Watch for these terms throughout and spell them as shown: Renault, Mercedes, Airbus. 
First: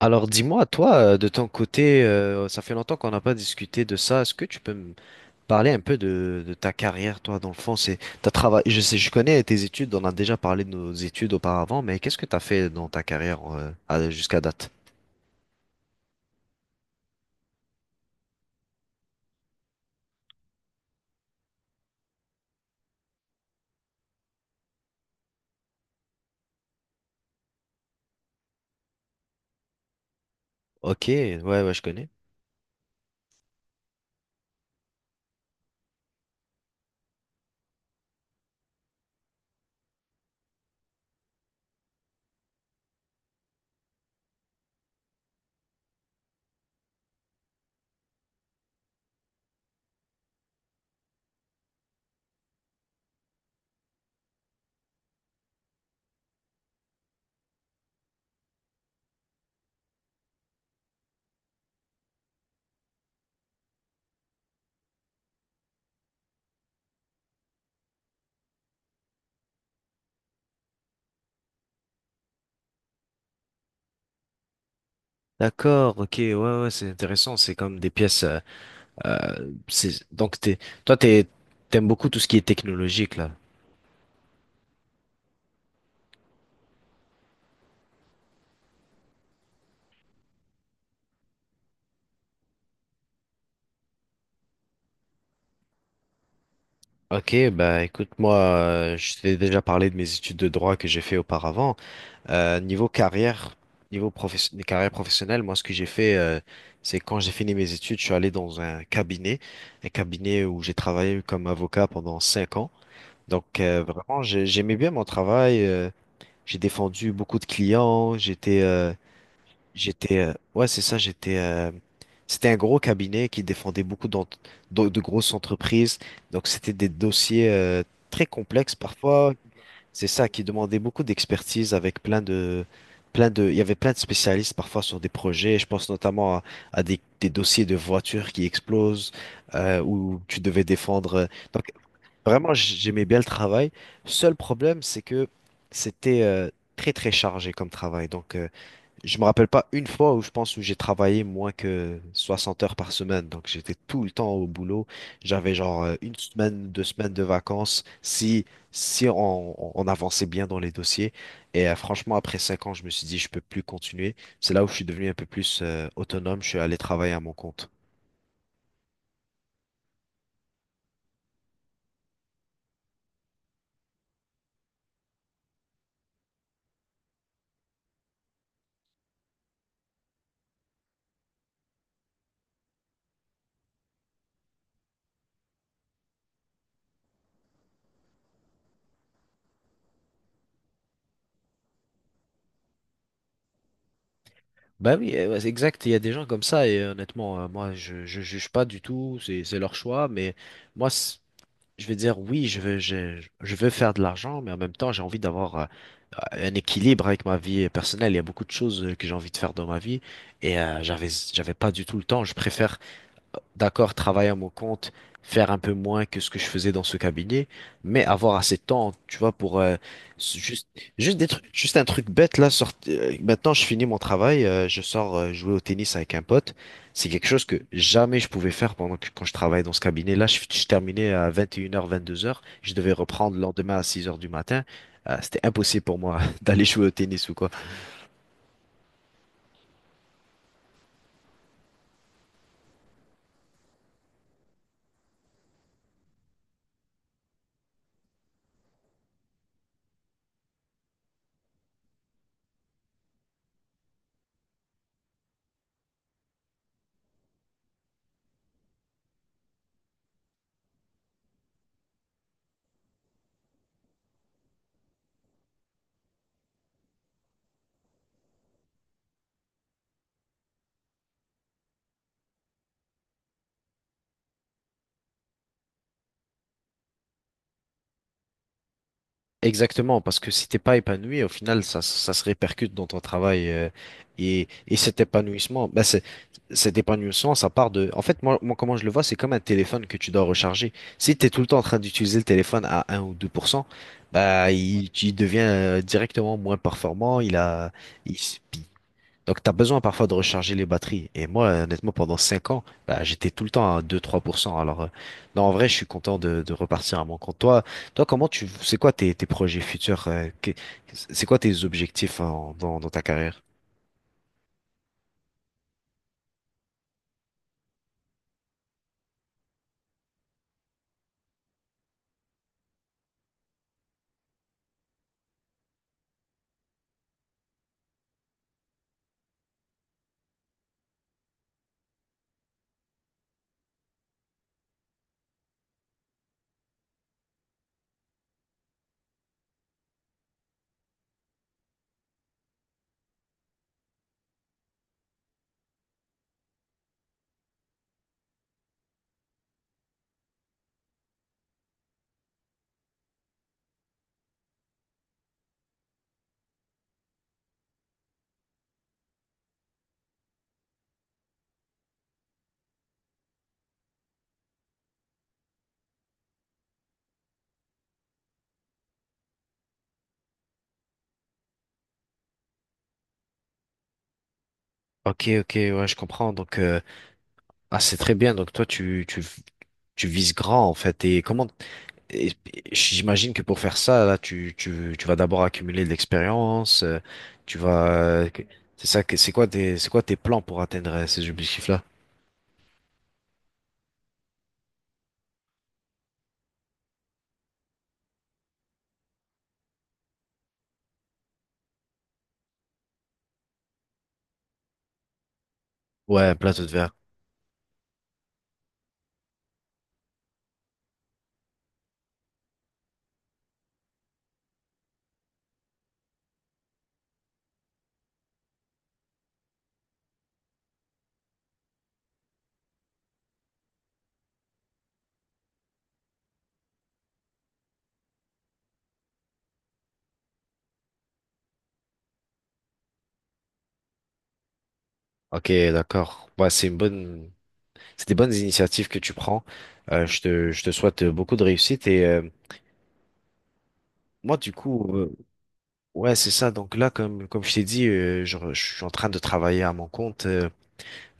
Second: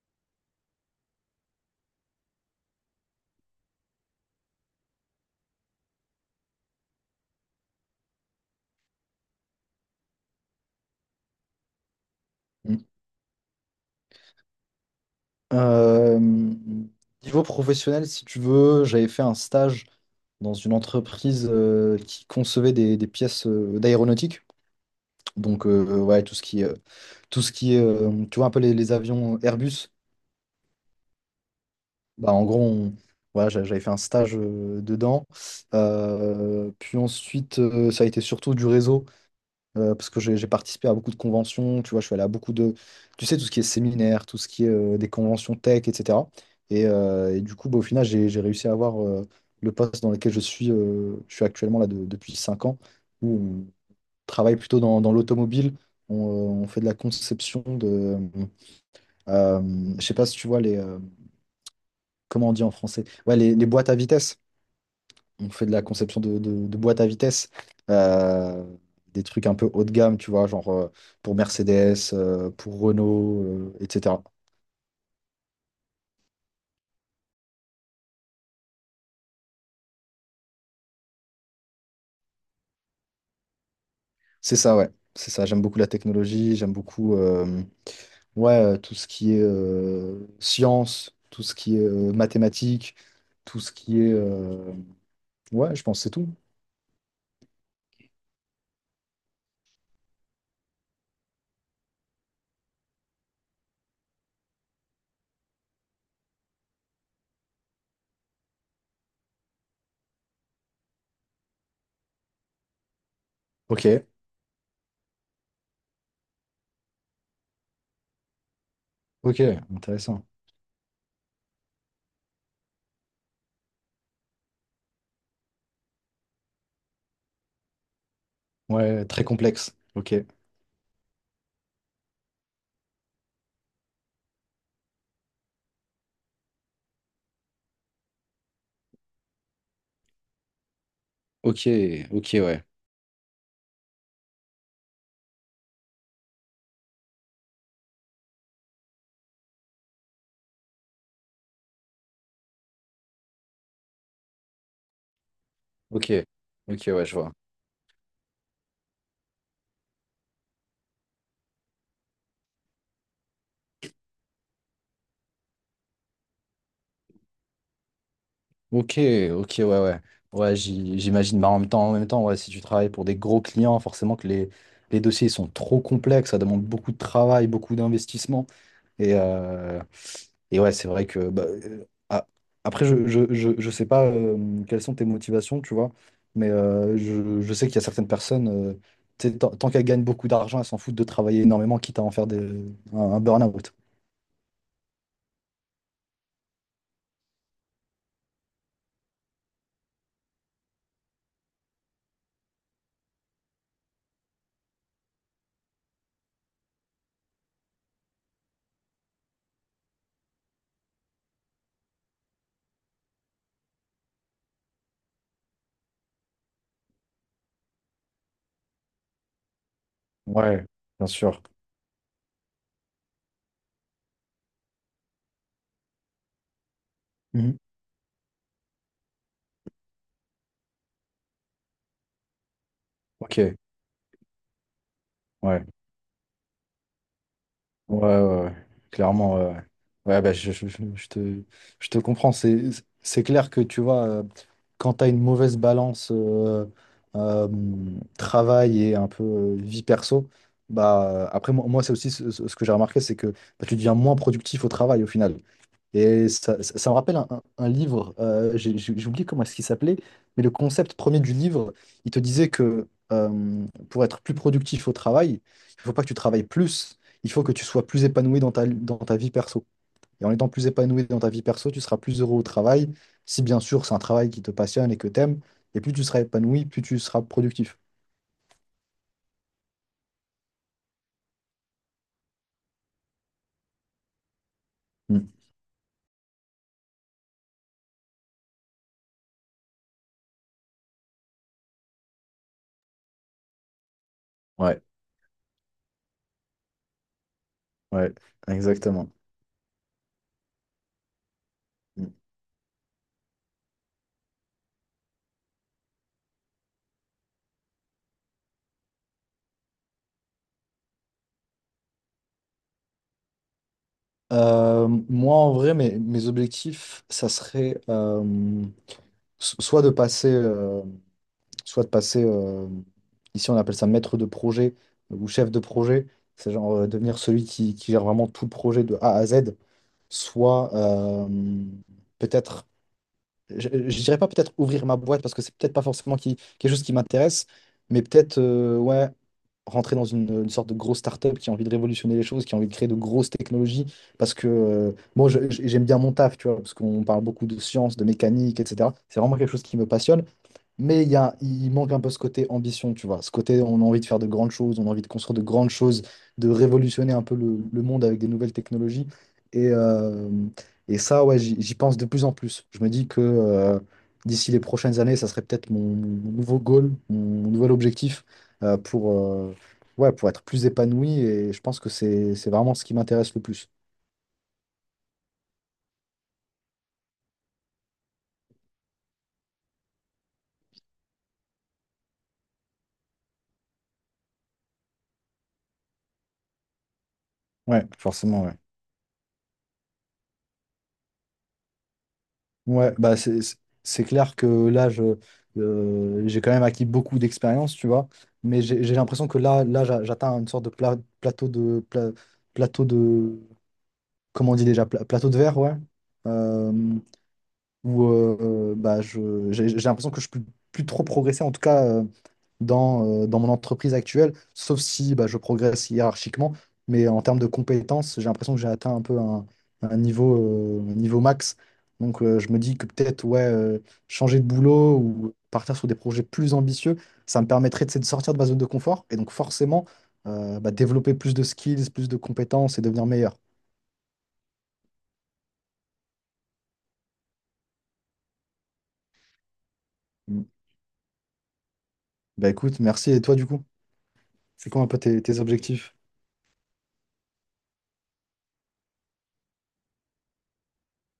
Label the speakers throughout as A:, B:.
A: Alors dis-moi, toi, de ton côté, ça fait longtemps qu'on n'a pas discuté de ça. Est-ce que tu peux me parler un peu de ta carrière, toi, dans le fond, c'est t'as travaillé, je sais, je connais tes études, on a déjà parlé de nos études auparavant, mais qu'est-ce que tu as fait
B: Mm.
A: dans ta carrière jusqu'à date?
B: Euh, Niveau professionnel, si tu veux, j'avais fait un stage dans une entreprise qui concevait des pièces d'aéronautique. Donc, ouais, tout ce qui est, tu vois, un peu les avions Airbus.
A: Ok, ouais, ouais, je connais.
B: Bah, en gros, voilà, j'avais fait un stage dedans. Puis ensuite, ça a été surtout du réseau. Parce que j'ai participé à beaucoup de conventions, tu vois, je suis allé à beaucoup de, tu sais, tout ce qui est séminaire, tout ce qui est des conventions tech, etc. Et du coup, bah, au final, j'ai réussi à avoir le poste dans lequel je suis actuellement là depuis 5 ans, où on travaille plutôt dans, dans l'automobile, on fait de la conception de, euh, je sais pas si tu vois les, comment on dit en français, ouais, les boîtes à vitesse. On fait de la conception de boîtes à vitesse, euh, des trucs un peu haut de gamme, tu vois, genre pour Mercedes, pour Renault, etc.
A: D'accord, ok, ouais, ouais, c'est intéressant. C'est comme des pièces. C'est donc t'es, toi, t'es, T'aimes beaucoup tout ce qui est technologique là.
B: C'est ça, ouais, c'est ça. J'aime beaucoup la technologie, j'aime beaucoup ouais, tout ce qui est science, tout ce qui est mathématiques, tout ce qui est... ouais, je pense que c'est tout.
A: Ok, bah écoute, moi, je t'ai déjà parlé de mes études de droit que j'ai fait auparavant. Niveau carrière, niveau carrière professionnelle, moi, ce que j'ai fait, c'est quand j'ai fini mes études, je suis allé dans un cabinet où j'ai travaillé comme avocat pendant 5 ans. Donc,
B: Ok,
A: vraiment, j'aimais bien mon travail. J'ai défendu beaucoup de clients.
B: ok, intéressant.
A: Ouais, c'est ça, j'étais. C'était un gros cabinet qui défendait beaucoup de grosses entreprises. Donc, c'était des dossiers, très complexes
B: Ouais, très
A: parfois.
B: complexe.
A: C'est
B: Ok,
A: ça qui demandait beaucoup d'expertise, avec plein de, il y avait plein de spécialistes parfois sur des projets. Je pense notamment à des dossiers de voitures qui explosent, où tu devais défendre.
B: ok,
A: Donc
B: ok,
A: vraiment,
B: ouais.
A: j'aimais bien le travail. Seul problème, c'est que c'était très très chargé comme travail. Donc je me rappelle pas une fois où je pense où j'ai travaillé moins que 60 heures par semaine. Donc j'étais tout le temps au boulot. J'avais genre
B: Ok,
A: une semaine,
B: ok,
A: deux
B: ouais,
A: semaines
B: je
A: de
B: vois.
A: vacances si on avançait bien dans les dossiers. Et franchement, après 5 ans, je me suis dit je peux plus continuer. C'est là où je suis devenu un peu plus autonome. Je suis allé travailler à mon compte.
B: Ok, ok, ouais, ouais. Ouais, j'imagine. Bah, en même temps, ouais, si tu travailles pour des gros clients, forcément que les dossiers sont trop complexes, ça demande beaucoup de travail, beaucoup d'investissement. Et, euh, et ouais, c'est vrai que bah, après, je sais pas quelles sont tes motivations, tu vois, mais je sais qu'il y a certaines personnes, tu sais, tant qu'elles gagnent beaucoup d'argent, elles s'en foutent de travailler énormément, quitte à en faire un burn-out.
A: Bah oui, ouais, c'est exact, il y a des gens comme ça et honnêtement, moi je juge pas du tout, c'est leur choix, mais moi c- je veux dire, oui, je veux faire de l'argent, mais en même temps, j'ai envie d'avoir euh, un équilibre avec ma vie personnelle. Il y a beaucoup de choses que j'ai envie de faire dans ma vie et j'avais pas du tout le temps. Je préfère d'accord, travailler à mon compte, faire un peu moins que ce que je faisais dans ce cabinet, mais avoir assez de temps, tu vois, pour s-
B: Ouais,
A: juste,
B: bien
A: juste des
B: sûr.
A: trucs, juste un truc bête là. Maintenant, je finis mon travail, je sors jouer au tennis avec un pote. C'est quelque chose que
B: Mhm.
A: jamais je pouvais faire pendant que quand je travaillais dans ce cabinet. Là, je terminais à 21h, 22h. Je devais reprendre
B: Ok,
A: le lendemain à 6h du matin. C'était
B: ouais.
A: impossible pour moi d'aller jouer au tennis ou quoi.
B: Ouais, ouais, ouais. Clairement, ouais. Ouais, ouais, bah, je te comprends. C'est clair que tu vois, quand tu as une mauvaise balance euh, travail et un peu vie perso, bah, après, moi, c'est aussi ce, ce que j'ai remarqué, c'est que bah, tu deviens moins productif au travail au final. Et ça, ça me rappelle un, un livre, j'ai oublié comment est-ce qu'il s'appelait, mais le concept premier du livre, il te disait que pour être plus productif au travail, il faut pas que tu travailles plus, il faut que tu sois plus épanoui dans ta vie perso. Et en étant plus épanoui dans ta vie perso, tu seras plus heureux au travail, si bien sûr c'est un travail qui te passionne et que t'aimes, et plus tu seras épanoui, plus tu seras productif.
A: Exactement, parce que si t'es pas épanoui, au final, ça se répercute dans ton travail, et cet
B: Mm.
A: épanouissement, bah cet épanouissement, ça part de. En fait, moi, comment je le vois, c'est comme un téléphone que tu dois recharger. Si t'es tout le temps en train d'utiliser le téléphone à un ou 2%, bah
B: Ouais,
A: il devient directement moins performant. Il a, il,
B: ouais,
A: s-
B: exactement.
A: Donc, tu as besoin parfois de recharger les batteries. Et moi, honnêtement,
B: Mm.
A: pendant 5 ans, bah, j'étais tout le temps à deux, trois pour cent. Alors, non, en vrai, je suis content de repartir à mon compte. Toi, c'est quoi tes projets futurs? C'est quoi tes objectifs dans ta carrière?
B: Moi, en vrai, mes objectifs, ça serait... so- soit de passer, euh, soit de passer ici on appelle ça maître de projet ou chef de projet, c'est genre devenir celui qui gère vraiment tout le projet de A à Z, soit peut-être, je dirais pas peut-être ouvrir ma boîte parce que c'est peut-être pas forcément quelque chose qui m'intéresse, mais peut-être ouais, rentrer dans une sorte de grosse start-up qui a envie de révolutionner les choses, qui a envie de créer de grosses technologies, parce que j'aime bien mon taf, tu vois, parce qu'on parle beaucoup de sciences, de mécanique, etc. C'est vraiment quelque chose qui me passionne. Mais il y a, il manque un peu ce côté ambition, tu vois. Ce côté, on a envie de faire de grandes choses, on a envie de construire de grandes choses, de révolutionner un peu le monde avec des nouvelles technologies. Et, euh, et ça, ouais, j'y pense de plus en plus. Je me dis que d'ici les prochaines années, ça serait peut-être mon, mon nouveau goal, mon nouvel objectif euh, pour, euh, ouais, pour être plus épanoui. Et je pense que c'est vraiment ce qui m'intéresse le plus.
A: Ok, ok, ouais, je comprends. Donc, c'est très bien. Donc, toi, tu vises grand, en fait. Et j'imagine que pour faire ça, là, tu vas d'abord accumuler de l'expérience, tu
B: Ouais,
A: vas, que-
B: forcément, ouais.
A: c'est ça que, c'est quoi tes plans pour atteindre ces objectifs-là?
B: Ouais, bah c'est clair que là, j'ai quand même acquis beaucoup d'expérience, tu vois, mais j'ai l'impression que là, j'atteins une sorte de plateau de... plateau de... Comment on dit déjà? Plateau de verre, ouais.
A: Ouais, un plateau de
B: Euh,
A: verre.
B: où bah, j'ai l'impression que je peux plus trop progresser, en tout cas dans, dans mon entreprise actuelle, sauf si bah, je progresse hiérarchiquement. Mais en termes de compétences, j'ai l'impression que j'ai atteint un peu un niveau, un niveau max. Donc je me dis que peut-être ouais, changer de boulot ou partir sur des projets plus ambitieux, ça me permettrait tu sais, de sortir de ma zone de confort et donc forcément bah, développer plus de skills, plus de compétences et devenir meilleur.
A: Ok, d'accord. Ouais, c'est des bonnes initiatives que tu prends. Je
B: Mm.
A: te, je te souhaite beaucoup de réussite, et
B: Bah écoute, merci. Et toi du coup,
A: moi, du
B: c'est quoi
A: coup,
B: un peu tes tes objectifs?
A: ouais, c'est ça. Donc là, comme je t'ai dit, je suis en train de travailler à mon compte.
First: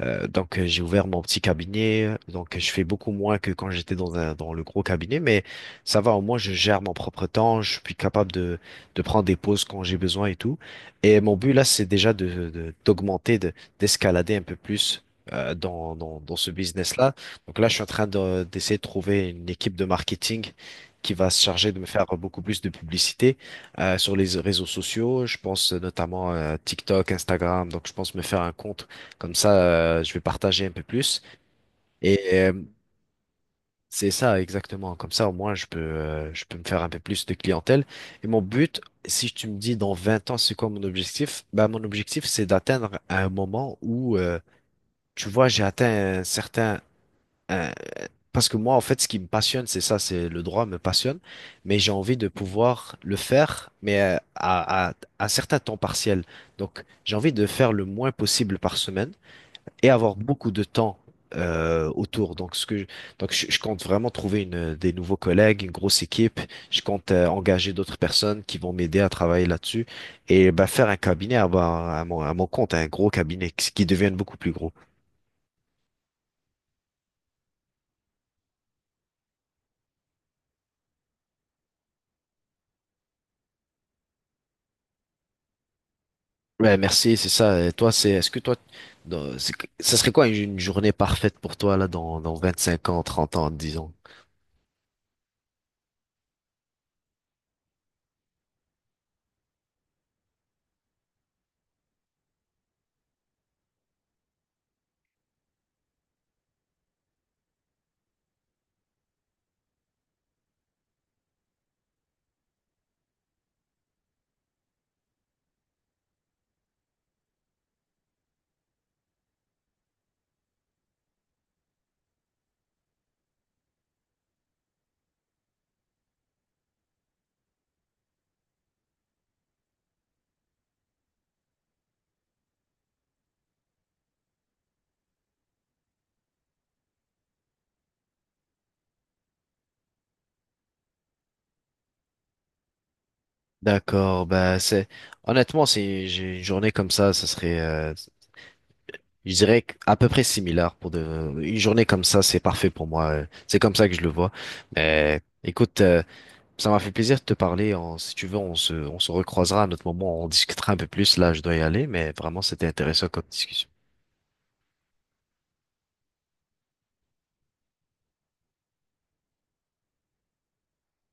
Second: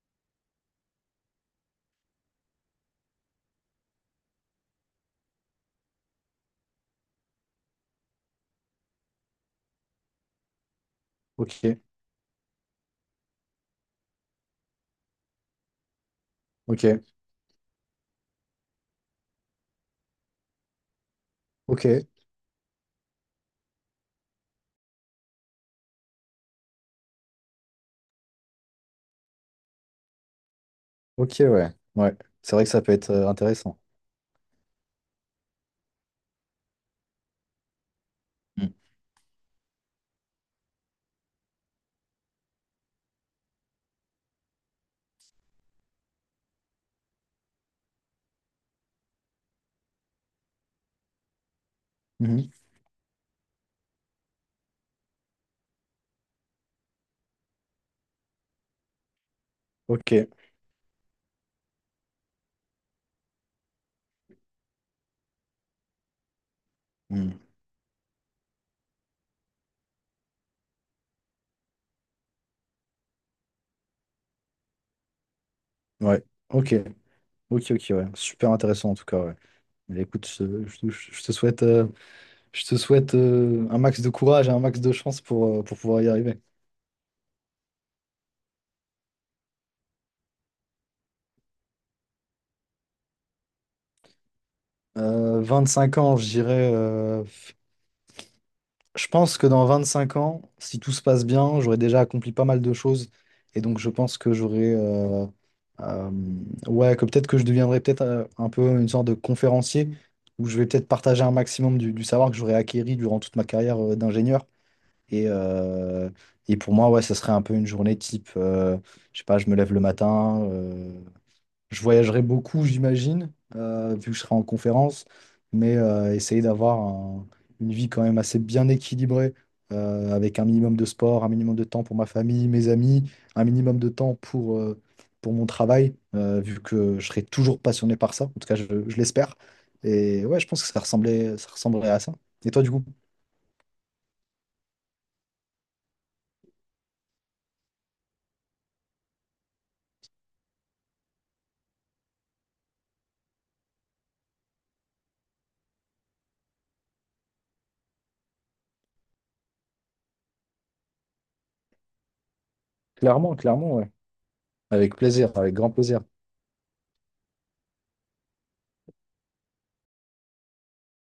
A: Donc j'ai ouvert mon petit cabinet, donc je fais beaucoup moins que quand j'étais dans le gros cabinet, mais ça va, au moins je gère mon propre temps, je suis capable de prendre des pauses quand j'ai besoin et tout. Et mon but là,
B: Ok.
A: c'est déjà d'augmenter, d'escalader un peu plus dans ce
B: Ok,
A: business-là. Donc là, je suis en train d'essayer de trouver une équipe de marketing qui va se charger de me
B: ok,
A: faire beaucoup plus de publicité sur les réseaux sociaux. Je pense notamment à TikTok, Instagram, donc je pense me faire un compte comme ça, je vais partager un peu plus.
B: ok, ouais. Ouais.
A: Et
B: C'est vrai que ça peut être intéressant.
A: c'est ça exactement. Comme ça, au moins, je peux me faire un peu plus de clientèle. Et mon
B: Mm.
A: but, si tu me dis dans 20 ans, c'est quoi mon objectif? Ben, mon objectif, c'est d'atteindre un moment où, tu vois, j'ai atteint un certain. un- Parce que moi, en fait, ce qui me passionne, c'est ça, c'est le droit me passionne, mais j'ai envie de
B: Mhm.
A: pouvoir le faire, mais à un certain temps partiel. Donc, j'ai envie de faire le moins possible par semaine et
B: Ok.
A: avoir beaucoup de temps autour. Donc, je compte vraiment trouver des nouveaux collègues, une grosse équipe. Je compte
B: Mm.
A: engager d'autres personnes qui vont m'aider à travailler là-dessus et bah, faire un cabinet à mon compte, un gros cabinet qui devienne beaucoup plus gros.
B: Ouais. Ok. Ok, ok, ouais. Super intéressant en tout cas, ouais. Mais écoute, je te souhaite un max de courage et un max de chance pour pouvoir y arriver.
A: Ouais, merci, c'est ça. Et toi, est-ce que toi, dans- c'est- ça serait quoi une journée parfaite pour toi là dans 25 ans, 30 ans, disons?
B: 5 ans, je dirais. Je pense que dans 25 ans, si tout se passe bien, j'aurai déjà accompli pas mal de choses. Et donc, je pense que j'aurai. Euh, ouais, que peut-être que je deviendrai peut-être un peu une sorte de conférencier où je vais peut-être partager un maximum du savoir que j'aurais acquéri durant toute ma carrière d'ingénieur. Et, euh, et pour moi, ouais, ça serait un peu une journée type. Je sais pas, je me lève le matin. Je voyagerai beaucoup, j'imagine, vu que je serai en conférence, mais une vie quand même assez bien équilibrée, avec un minimum de sport, un minimum de temps pour ma famille, mes amis, un minimum de temps pour mon travail, vu que je serai toujours passionné par ça, en tout cas je l'espère. Et ouais, je pense que ça ressemblait, ça ressemblerait à ça. Et toi, du coup?
A: D'accord, bah c'est honnêtement c'est j'ai une journée comme ça serait je dirais à peu près similaire pour de une journée comme ça, c'est parfait pour moi. C'est comme ça que je le vois. Mais écoute, ça m'a fait plaisir de te parler. Si tu veux, on se recroisera à notre moment, on discutera un peu plus. Là, je dois y aller, mais vraiment c'était intéressant comme
B: Clairement,
A: discussion.
B: clairement, ouais. Avec plaisir, avec grand plaisir.